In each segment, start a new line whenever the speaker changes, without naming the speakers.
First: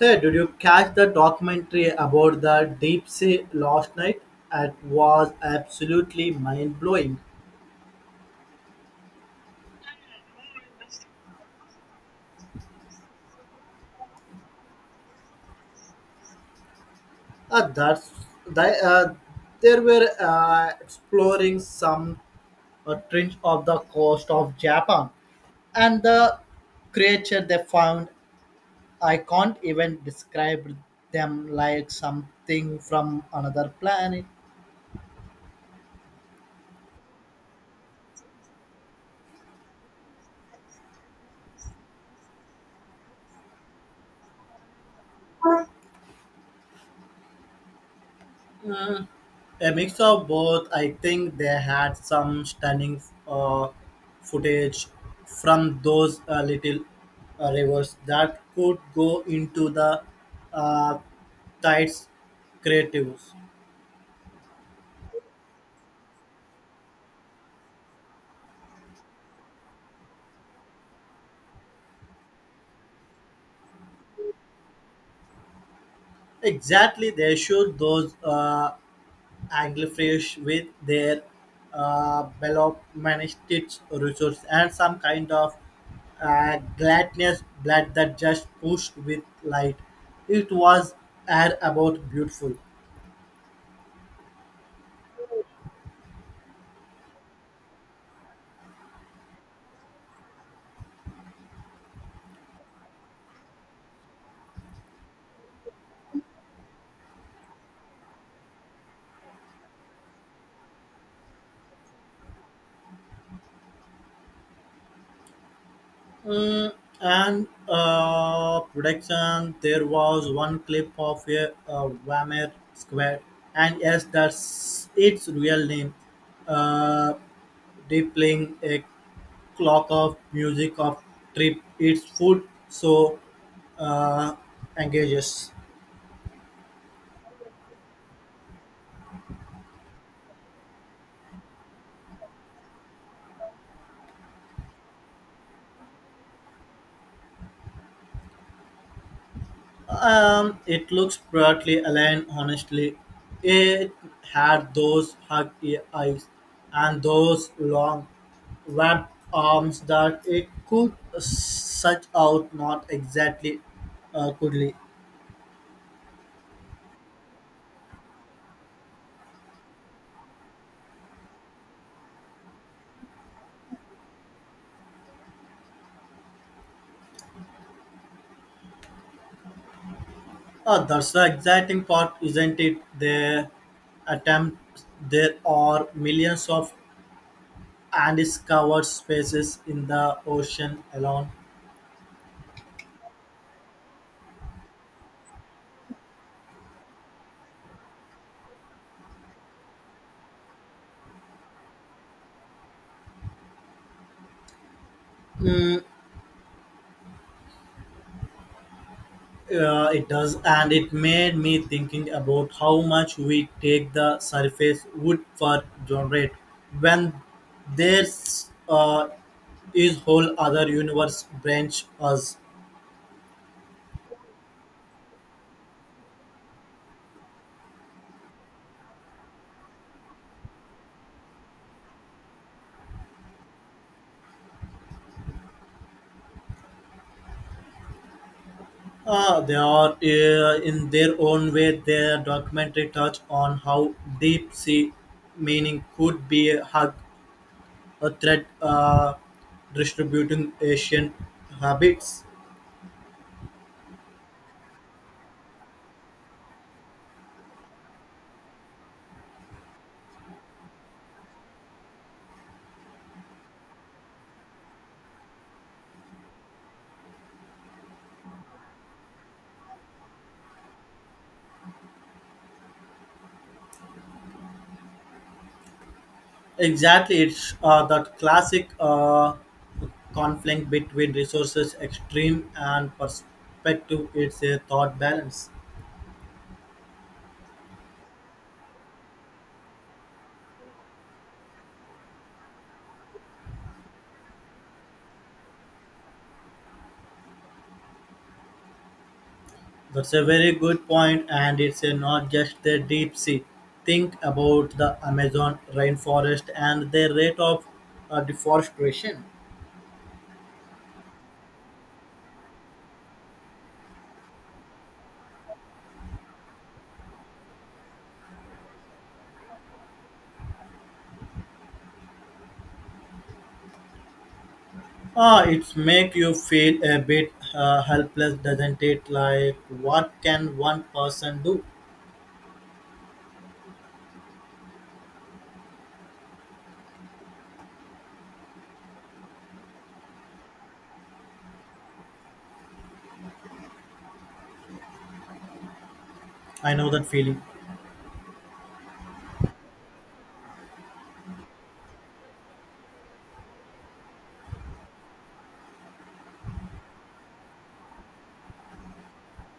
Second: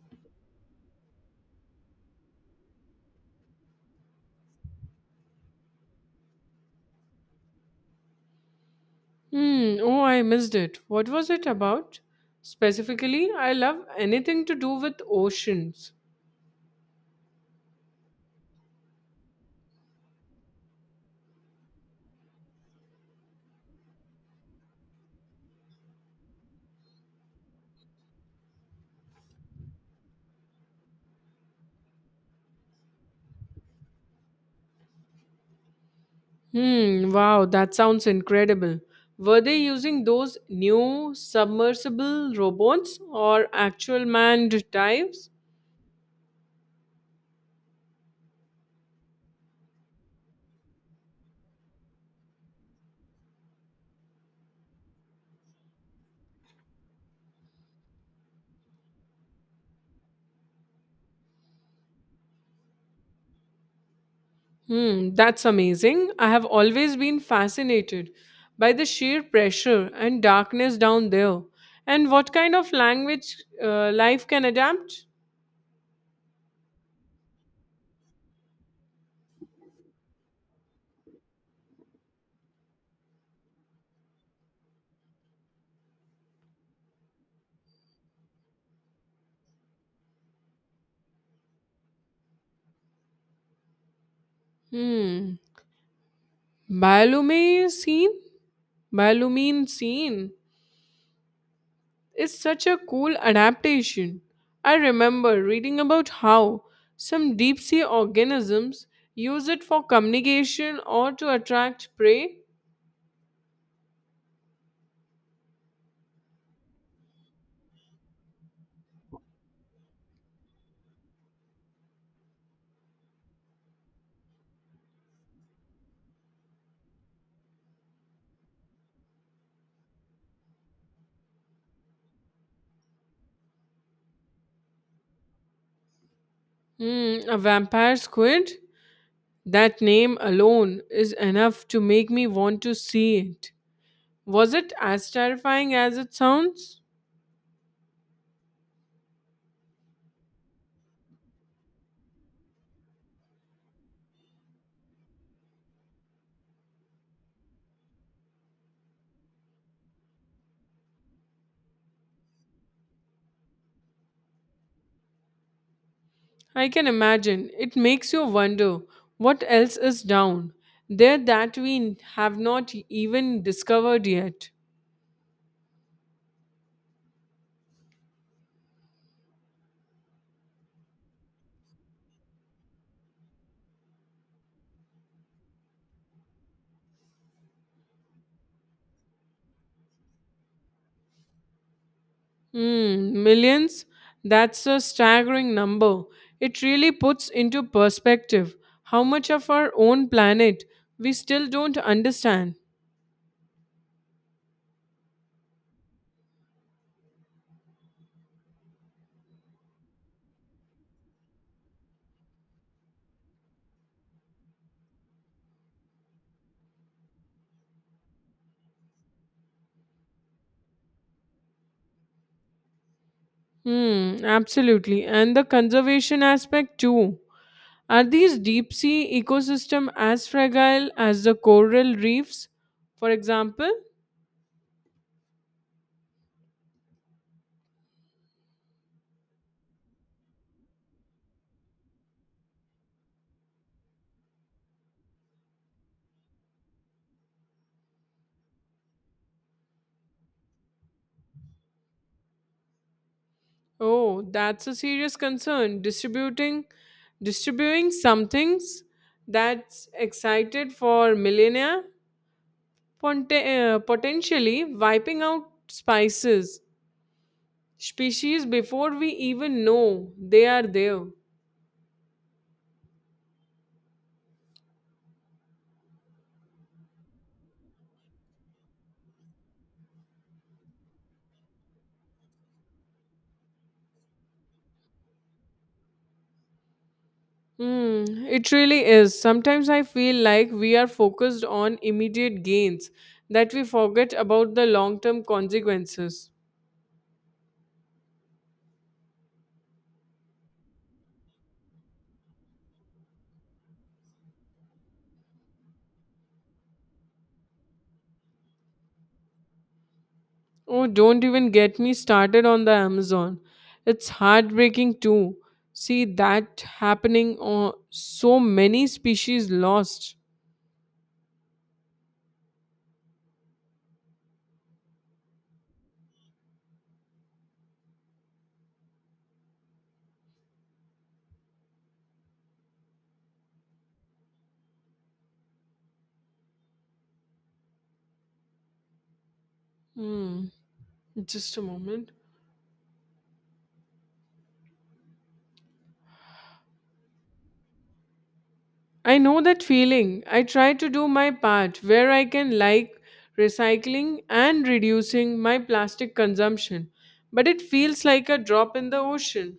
Hey, did you catch the documentary about the deep sea last night? It was absolutely mind blowing.
Hmm. Oh, I missed it. What was it about? Specifically, I love anything to do with oceans.
That's they, uh, they were exploring some trench of the coast of Japan, and the creature they found, I can't even describe them like something from another planet.
Hmm. Wow, that sounds incredible. Were they using those new submersible robots or actual manned dives?
A mix of both. I think they had some stunning footage from those little rivers that could go into the uh, tides creatives.
Hmm. That's amazing. I have always been fascinated by the sheer pressure and darkness down there, and what kind of language life can adapt.
Exactly, they showed those. Anglerfish with their uh, managed resource and some kind of gladness blood that just pushed with light. It was air about beautiful.
Hmm. Bioluminescence? Malumine scene is such a cool adaptation. I remember reading about how some deep sea organisms use it for communication or to attract prey.
Mm, and production, there was one clip of a Wamer Square, and yes, that's its real name. Uh, they playing a clock of music of trip, its food, so uh, engages.
Hmm, a vampire squid? That name alone is enough to make me want to see it. Was it as terrifying as it sounds?
It looks brightly aligned, honestly. It had those hug eyes and those long, webbed arms that it could stretch out, not exactly cuddly.
I can imagine. It makes you wonder what else is down there that we have not even discovered yet.
That's the exciting part, isn't it? Their attempts, there are millions of undiscovered spaces in the ocean alone.
Mm, millions? That's a staggering number. It really puts into perspective how much of our own planet we still don't understand.
It does, and it made me thinking about how much we take the surface wood for granted when there's is whole other universe branch us.
Hmm, absolutely. And the conservation aspect too. Are these deep sea ecosystem as fragile as the coral reefs, for example?
They are in their own way. Their documentary touch on how deep sea meaning could be a hug, a threat, distributing Asian habits.
Oh, that's a serious concern. Distributing some things that's excited for millennia potentially wiping out spices species before we even know they are there.
Exactly, it's that classic conflict between resources extreme and perspective. It's a thought balance.
Hmm, it really is. Sometimes I feel like we are focused on immediate gains that we forget about the long term consequences.
That's a very good point, and it's a not just the deep sea. Think about the Amazon rainforest and the rate of deforestation.
Oh, don't even get me started on the Amazon. It's heartbreaking too. See that happening, or so many species lost.
Ah, it make you feel a bit helpless, doesn't it? Like, what can one person do?
Hmm, just a moment.
I know that feeling.
I know that feeling. I try to do my part where I can, like recycling and reducing my plastic consumption, but it feels like a drop in the ocean.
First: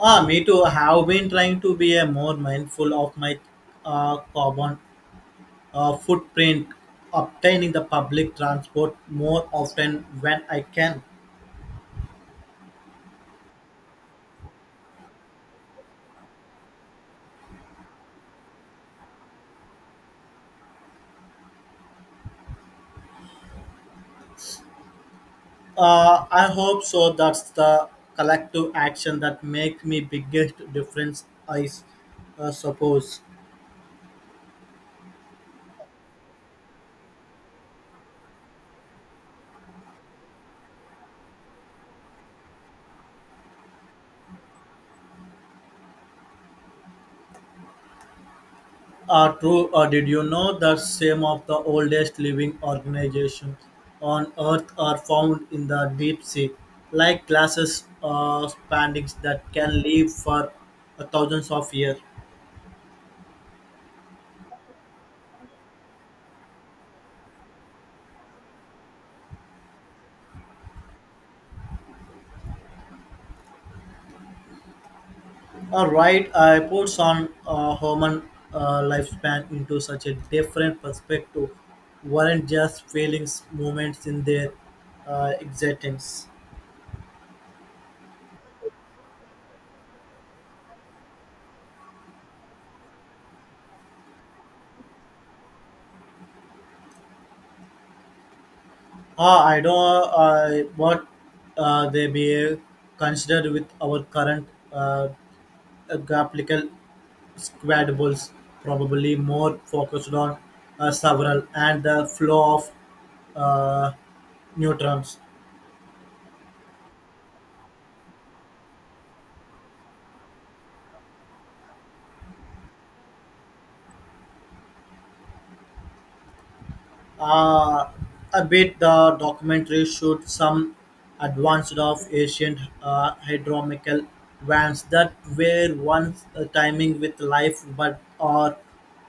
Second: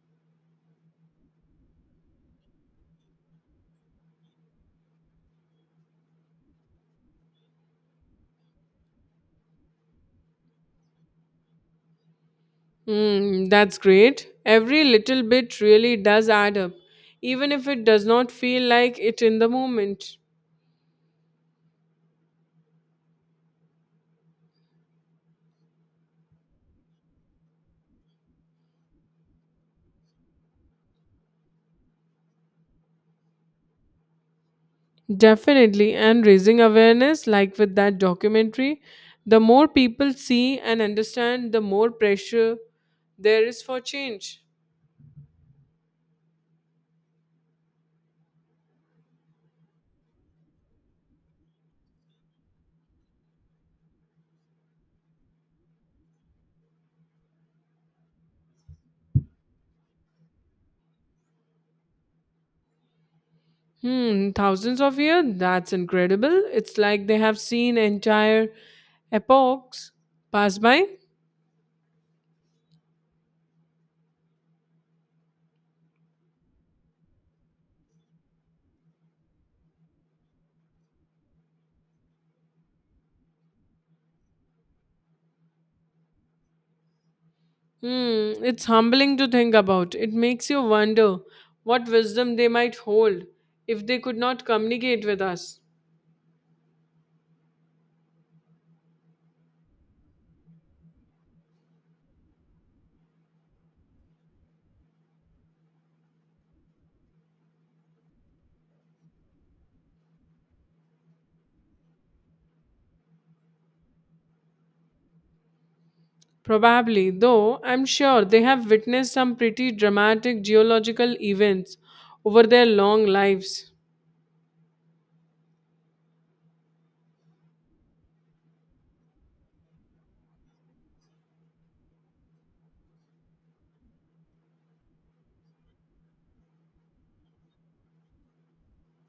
Ah, me too. I have been trying to be a more mindful of my carbon footprint, obtaining the public transport more often when I can.
Hmm, that's great. Every little bit really does add up, even if it does not feel like it in the moment.
I hope so. That's the collective action that makes me biggest difference. Suppose.
Definitely, and raising awareness, like with that documentary, the more people see and understand, the more pressure there is for change.
True, did you know that some of the oldest living organizations on Earth are found in the deep sea, like glasses spandex that can live for thousands of years?
Hmm, thousands of years? That's incredible. It's like they have seen entire epochs pass by.
All right, I puts on human lifespan into such a different perspective, weren't just feelings, moments in their existence.
Hmm, it's humbling to think about. It makes you wonder what wisdom they might hold if they could not communicate with us.
I don't what they be considered with our current applicable squad balls, probably more focused on several and the flow of uh, neutrons.
Probably, though, I'm sure they have witnessed some pretty dramatic geological events over their long lives.
Uh, a bit the documentary showed some advanced of ancient hydromical vans that were once timing with life but are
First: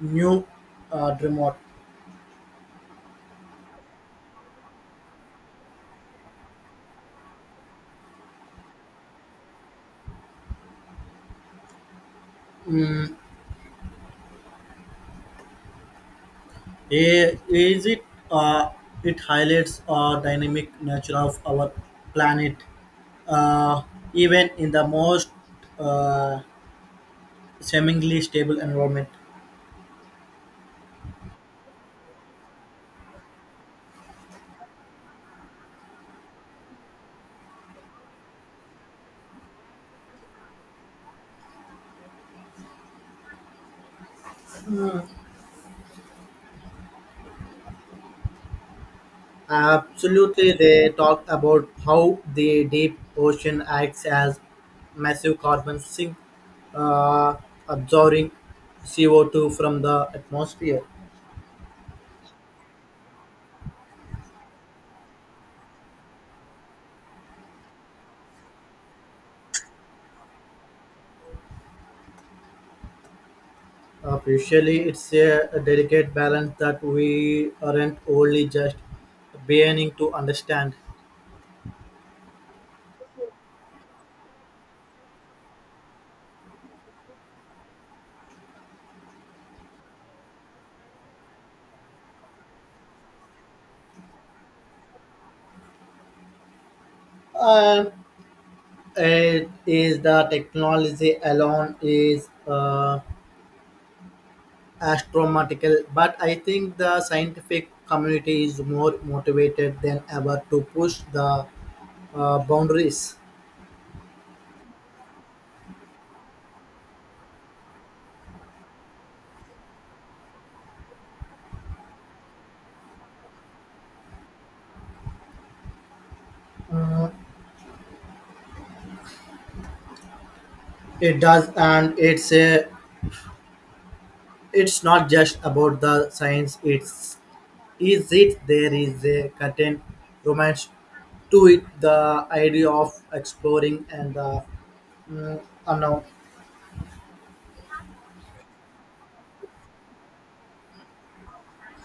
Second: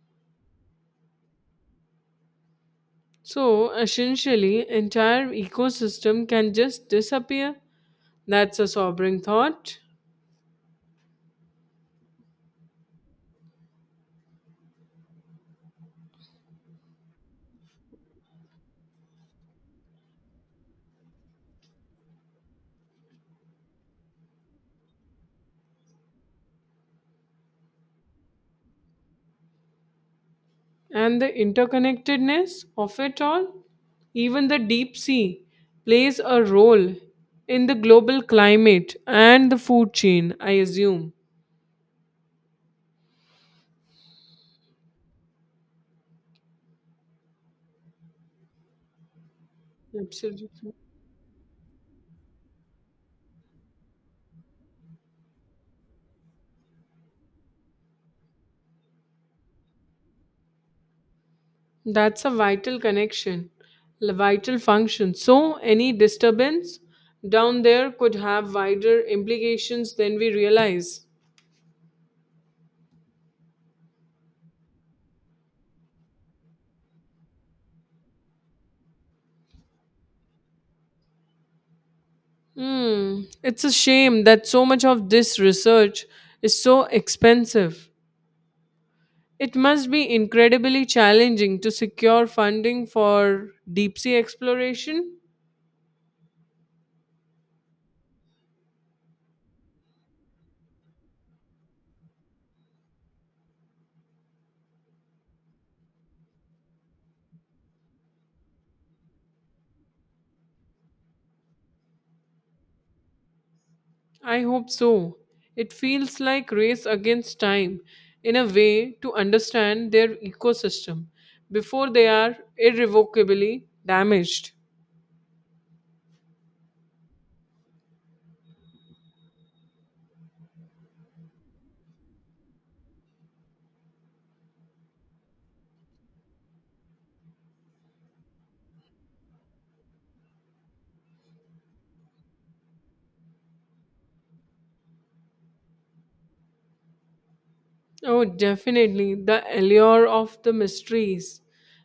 new remote.
So, essentially, entire ecosystem can just disappear. That's a sobering thought.
Eh, is it? Uh, it highlights dynamic nature of our planet, uh, even in the most uh, seemingly stable environment.
And the interconnectedness of it all, even the deep sea plays a role in the global climate and the food chain, I assume.
Absolutely,
Absolutely.
they talk about how the deep ocean acts as massive carbon sink, uh, absorbing CO2 from the atmosphere.
That's a vital connection, a vital function. So, any disturbance down there could have wider implications than we realize.
Usually, it's a delicate balance that we aren't only just beginning to understand.
Hmm. It's a shame that so much of this research is so expensive. It must be incredibly challenging to secure funding for deep sea exploration.
Uh, it is the technology alone is astronomical, but I think the scientific community is more motivated than ever to push the boundaries.
I hope so. It feels like race against time in a way to understand their ecosystem before they are irrevocably damaged.
It does, and it's not just about the science. It's is it there is a certain romance to it, the idea of exploring and the mm, unknown.
Oh, definitely. The allure of the mysteries,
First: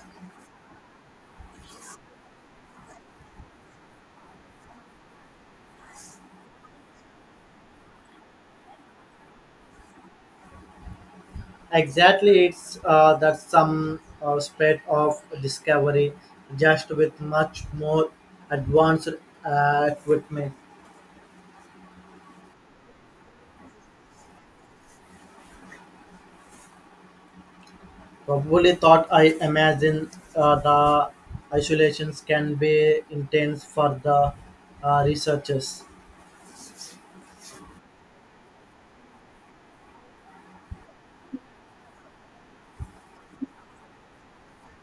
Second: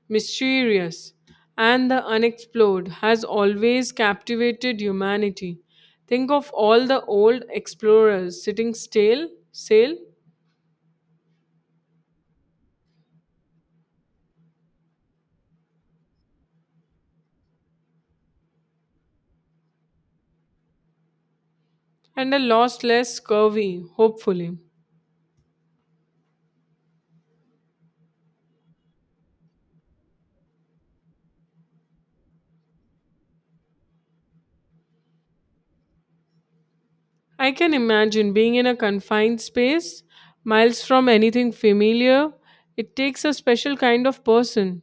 mysterious, and the unexplored has always captivated humanity. Think of all the old explorers sitting still, sail,
Exactly, it's that some spread of discovery, just with much more advanced equipment.
and a lost less curvy, hopefully.
Probably thought I imagine the isolations can be intense for the researchers.
I can imagine being in a confined space, miles from anything familiar. It takes a special kind of person.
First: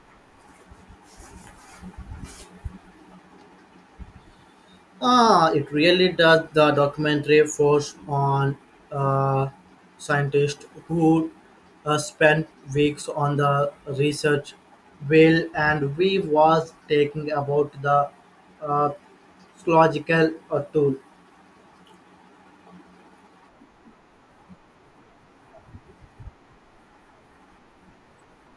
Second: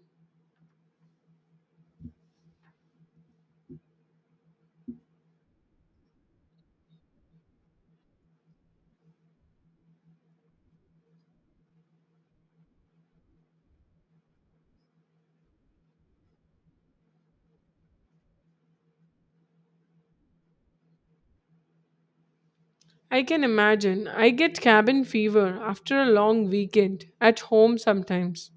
Ah, it really does. The documentary forced on uh, scientists who spent weeks on the research will and we was taking about the uh, psychological tool.
I can imagine. I get cabin fever after a long weekend at home sometimes.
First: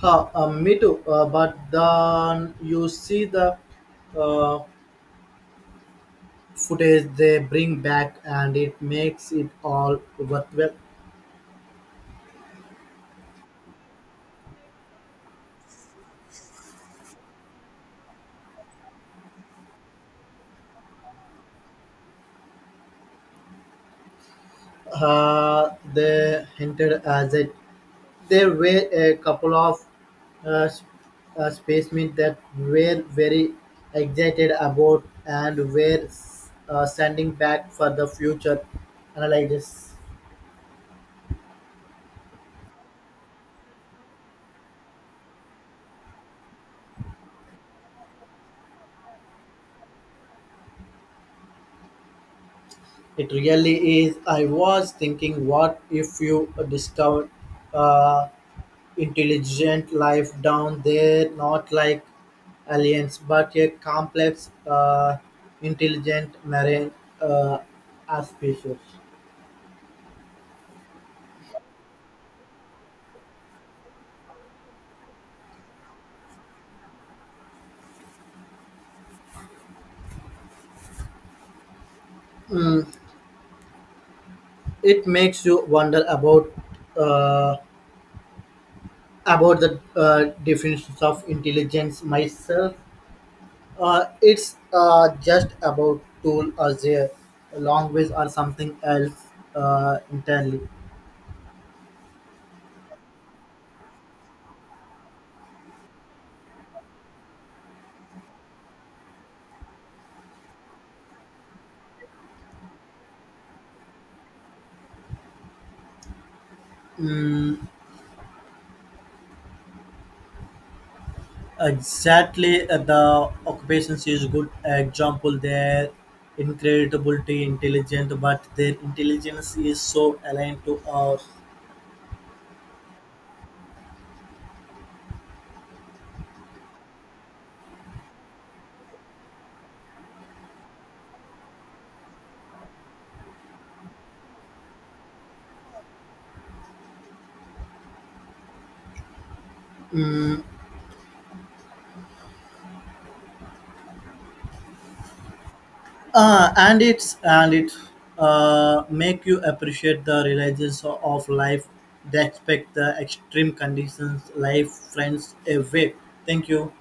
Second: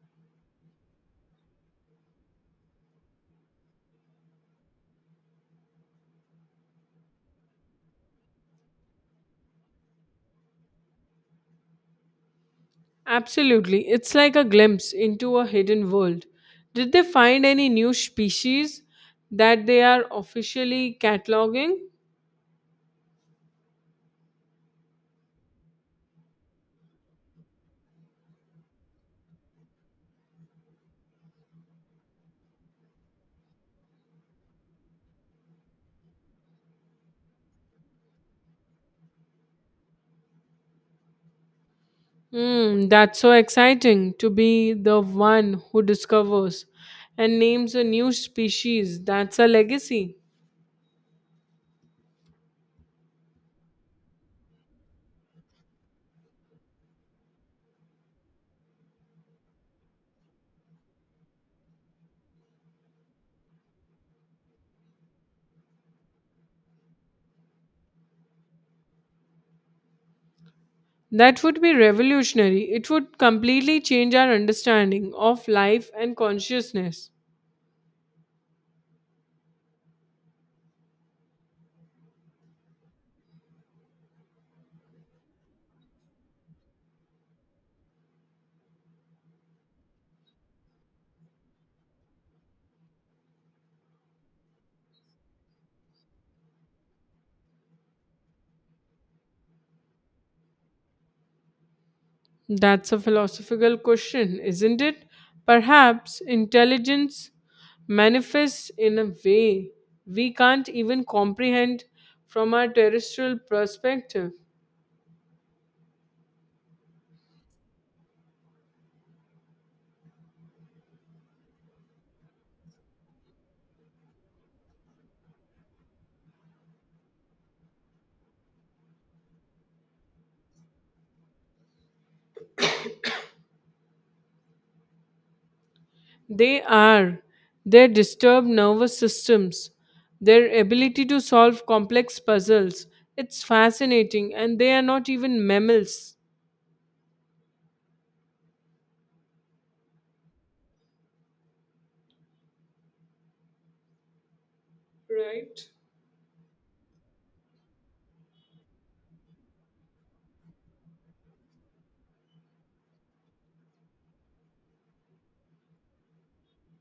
Huh, me too. But then you see the uh, footage they bring back, and it makes it all worthwhile.
Absolutely. It's like a glimpse into a hidden world. Did they find any new species that they are officially cataloging?
They hinted as it. There were a couple of uh, s- spacemen that were very excited about and were sending back for the future analysis.
Hmm, that's so exciting to be the one who discovers and names a new species. That's a legacy.
It really is. I was thinking, what if you discover, uh, intelligent life down there, not like aliens, but a complex, intelligent marine uh, species?
That would be revolutionary. It would completely change our understanding of life and consciousness.
Mm, it makes you wonder about uh, the definitions of intelligence myself. It's just about tool or their language or something else entirely.
That's a philosophical question, isn't it? Perhaps intelligence manifests in a way we can't even comprehend from our terrestrial perspective.
Mm, exactly, the occupations is good example. They're incredibly intelligent, but their intelligence is so aligned to our.
They are their disturbed nervous systems, their ability to solve complex puzzles. It's fascinating, and they are not even mammals. Right.
And it's and it Make you appreciate the realities of life. They expect the extreme conditions, life, friends away. Thank you.